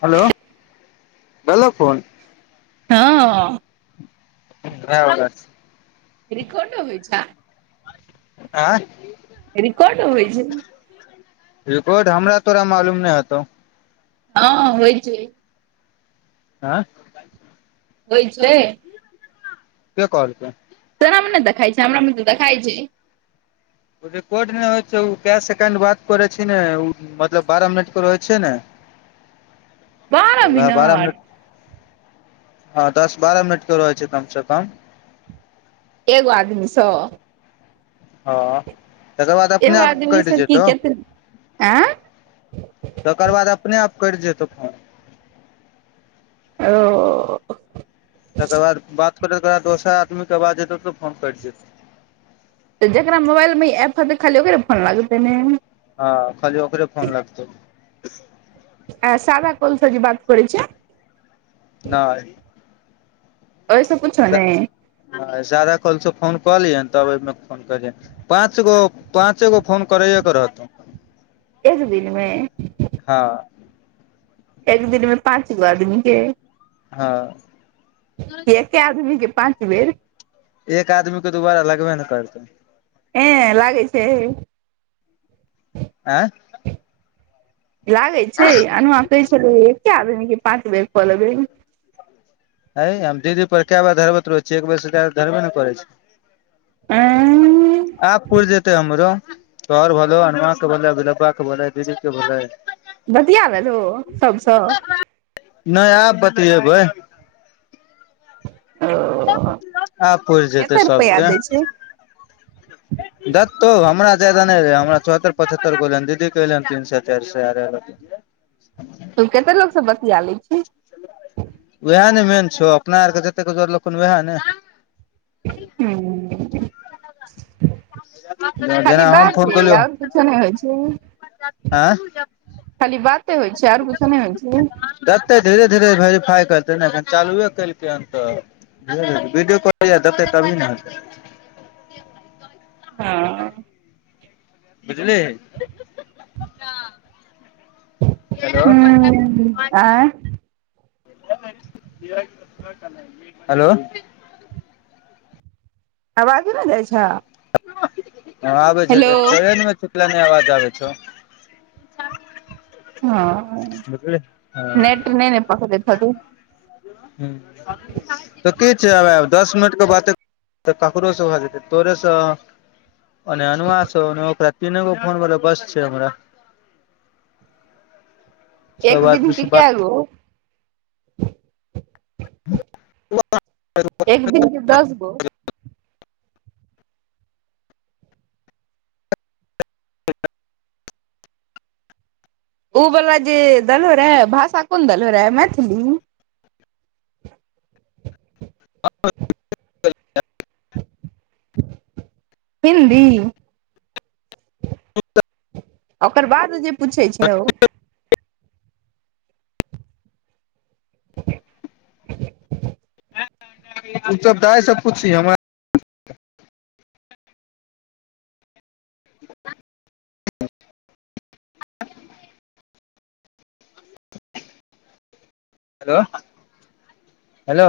hello [inaudible] भैलै phone हँ [unintelligible] record होइ छै [unintelligible] रिकॉड होइ छै रिकॉड हमरा तोरा मालूम नहि हेतौ हँ होइ छै [unintelligible] होइ छै [inaudible] केँ कहलकौ तोरा म नै देखाय छै हमरा म तऽ देखाय छै रिकॉर्ड नहि होइ छै ओ कए सेकेंड बात करै छै उ मतलब बारह मिनट पर रहै छै न [inaudible] वएह बारह मिनट [inaudible] हँ दस बारह मिनट करै छै कम स कम एगो आदमीसँ हँ तकर बाद अपने एगो आप कइट आदमीसँ की जेतौ [inaudible] केते आँ तकर बाद अपने आप कइट जेतौ फोन [unintelligible] तकर बाद बात करैत कला दोसर आदमीे कऽ आवाज एयतौ तऽ फोन कइट जेतै तऽ जेकरा मोबाइलमे ई एप्प हेतै खाली ओकरे फोन लागतै ने हँ खाली ओकरे फोन लागतौ आ सादा काॅलसे जे बात करै छियै नै ओय सँ कुछो नै हँ सादा कालसँ फोन कऽ लिहन तब आए म फोन करयहन पाँच गो पाँचेगो फोन करैए कऽ रहतौ [inaudible] एक दिनमें हँ एक दिन में पाँचगो आदमी केँ हँ की एकेँआदमीे कऽ पाँच बेर एक आदमी कऽ दुबारा लगबे नै करतौ ऐंय लागै छै आँय लागै छै अनुआ कहै छलै एकेँ आदमी कऽ पाँच बेर कऽ लबै [inaudible] हैय हम दीदी पर कए बेर धरबैत रहै छियै एक बेर से ज्यादा धरबे नै करै छै ऐं [inaudible] आब पुइर जेतै हमरो तोहर भेले अनुआ केँ भेले अभिनावा कऽ भेले दीदी केँ भेले बतिया ललहों सबसँ नै आब बतियेबै आब पुरि [unintelligible] जेतै कते रुपया सबके दै छै दतौ हमरा जादा नै रहै हमरा चौहत्तर पचहत्तर गोे एले हन दीदी कऽ एयले हन तीन सै चाइर सै आर एयल हे तु कते लोकसें बतिया लै छीहीं उएह ने मेन छौ अपना आर केँ जतेक जोरलखुन उएह ने [unintelligible] [inaudible] खाली जेना हम फोन बाते केलियौ और कुछो नै होइ छै [inaudible] आँ खाली बाते होइ छै और कुछो नै होइ छै देतै धीरे धीरे भेरीफाइ करतै न एखन चालुए केलकै हन तऽ [unintelligible] तभी ने हेतै हँ बुझलीहीं [unintelligible] [unintelligible] [unintelligible] हलो आवाज नै जाइ छौ हेलो [unintelligible] हँ [unintelligible] [unintelligible] [unintelligible] दस मिनट [unintelligible] तऽ ककरोसँ भ जेतै तोरेसँ ओने अनुआ सॅं ओने ओकरा तीनेगो फोन भेलै बस छै हमरा [inaudible] एक सब विधि आदमी से केँ बात कैय गो [inaudible] [inaudible] एक दिन केँ दस गो उ बला जे दलहो रहे भाषा कोन देलहो रयहे मैथिली [unintelligible] [inaudible] हिन्दी [inaudible] [inaudible] ओकर बाद जे पूछे छै [unintelligible] [unintelligible] उसब दाई सऽ पुछही हमरा हेलो [inaudible] हेलो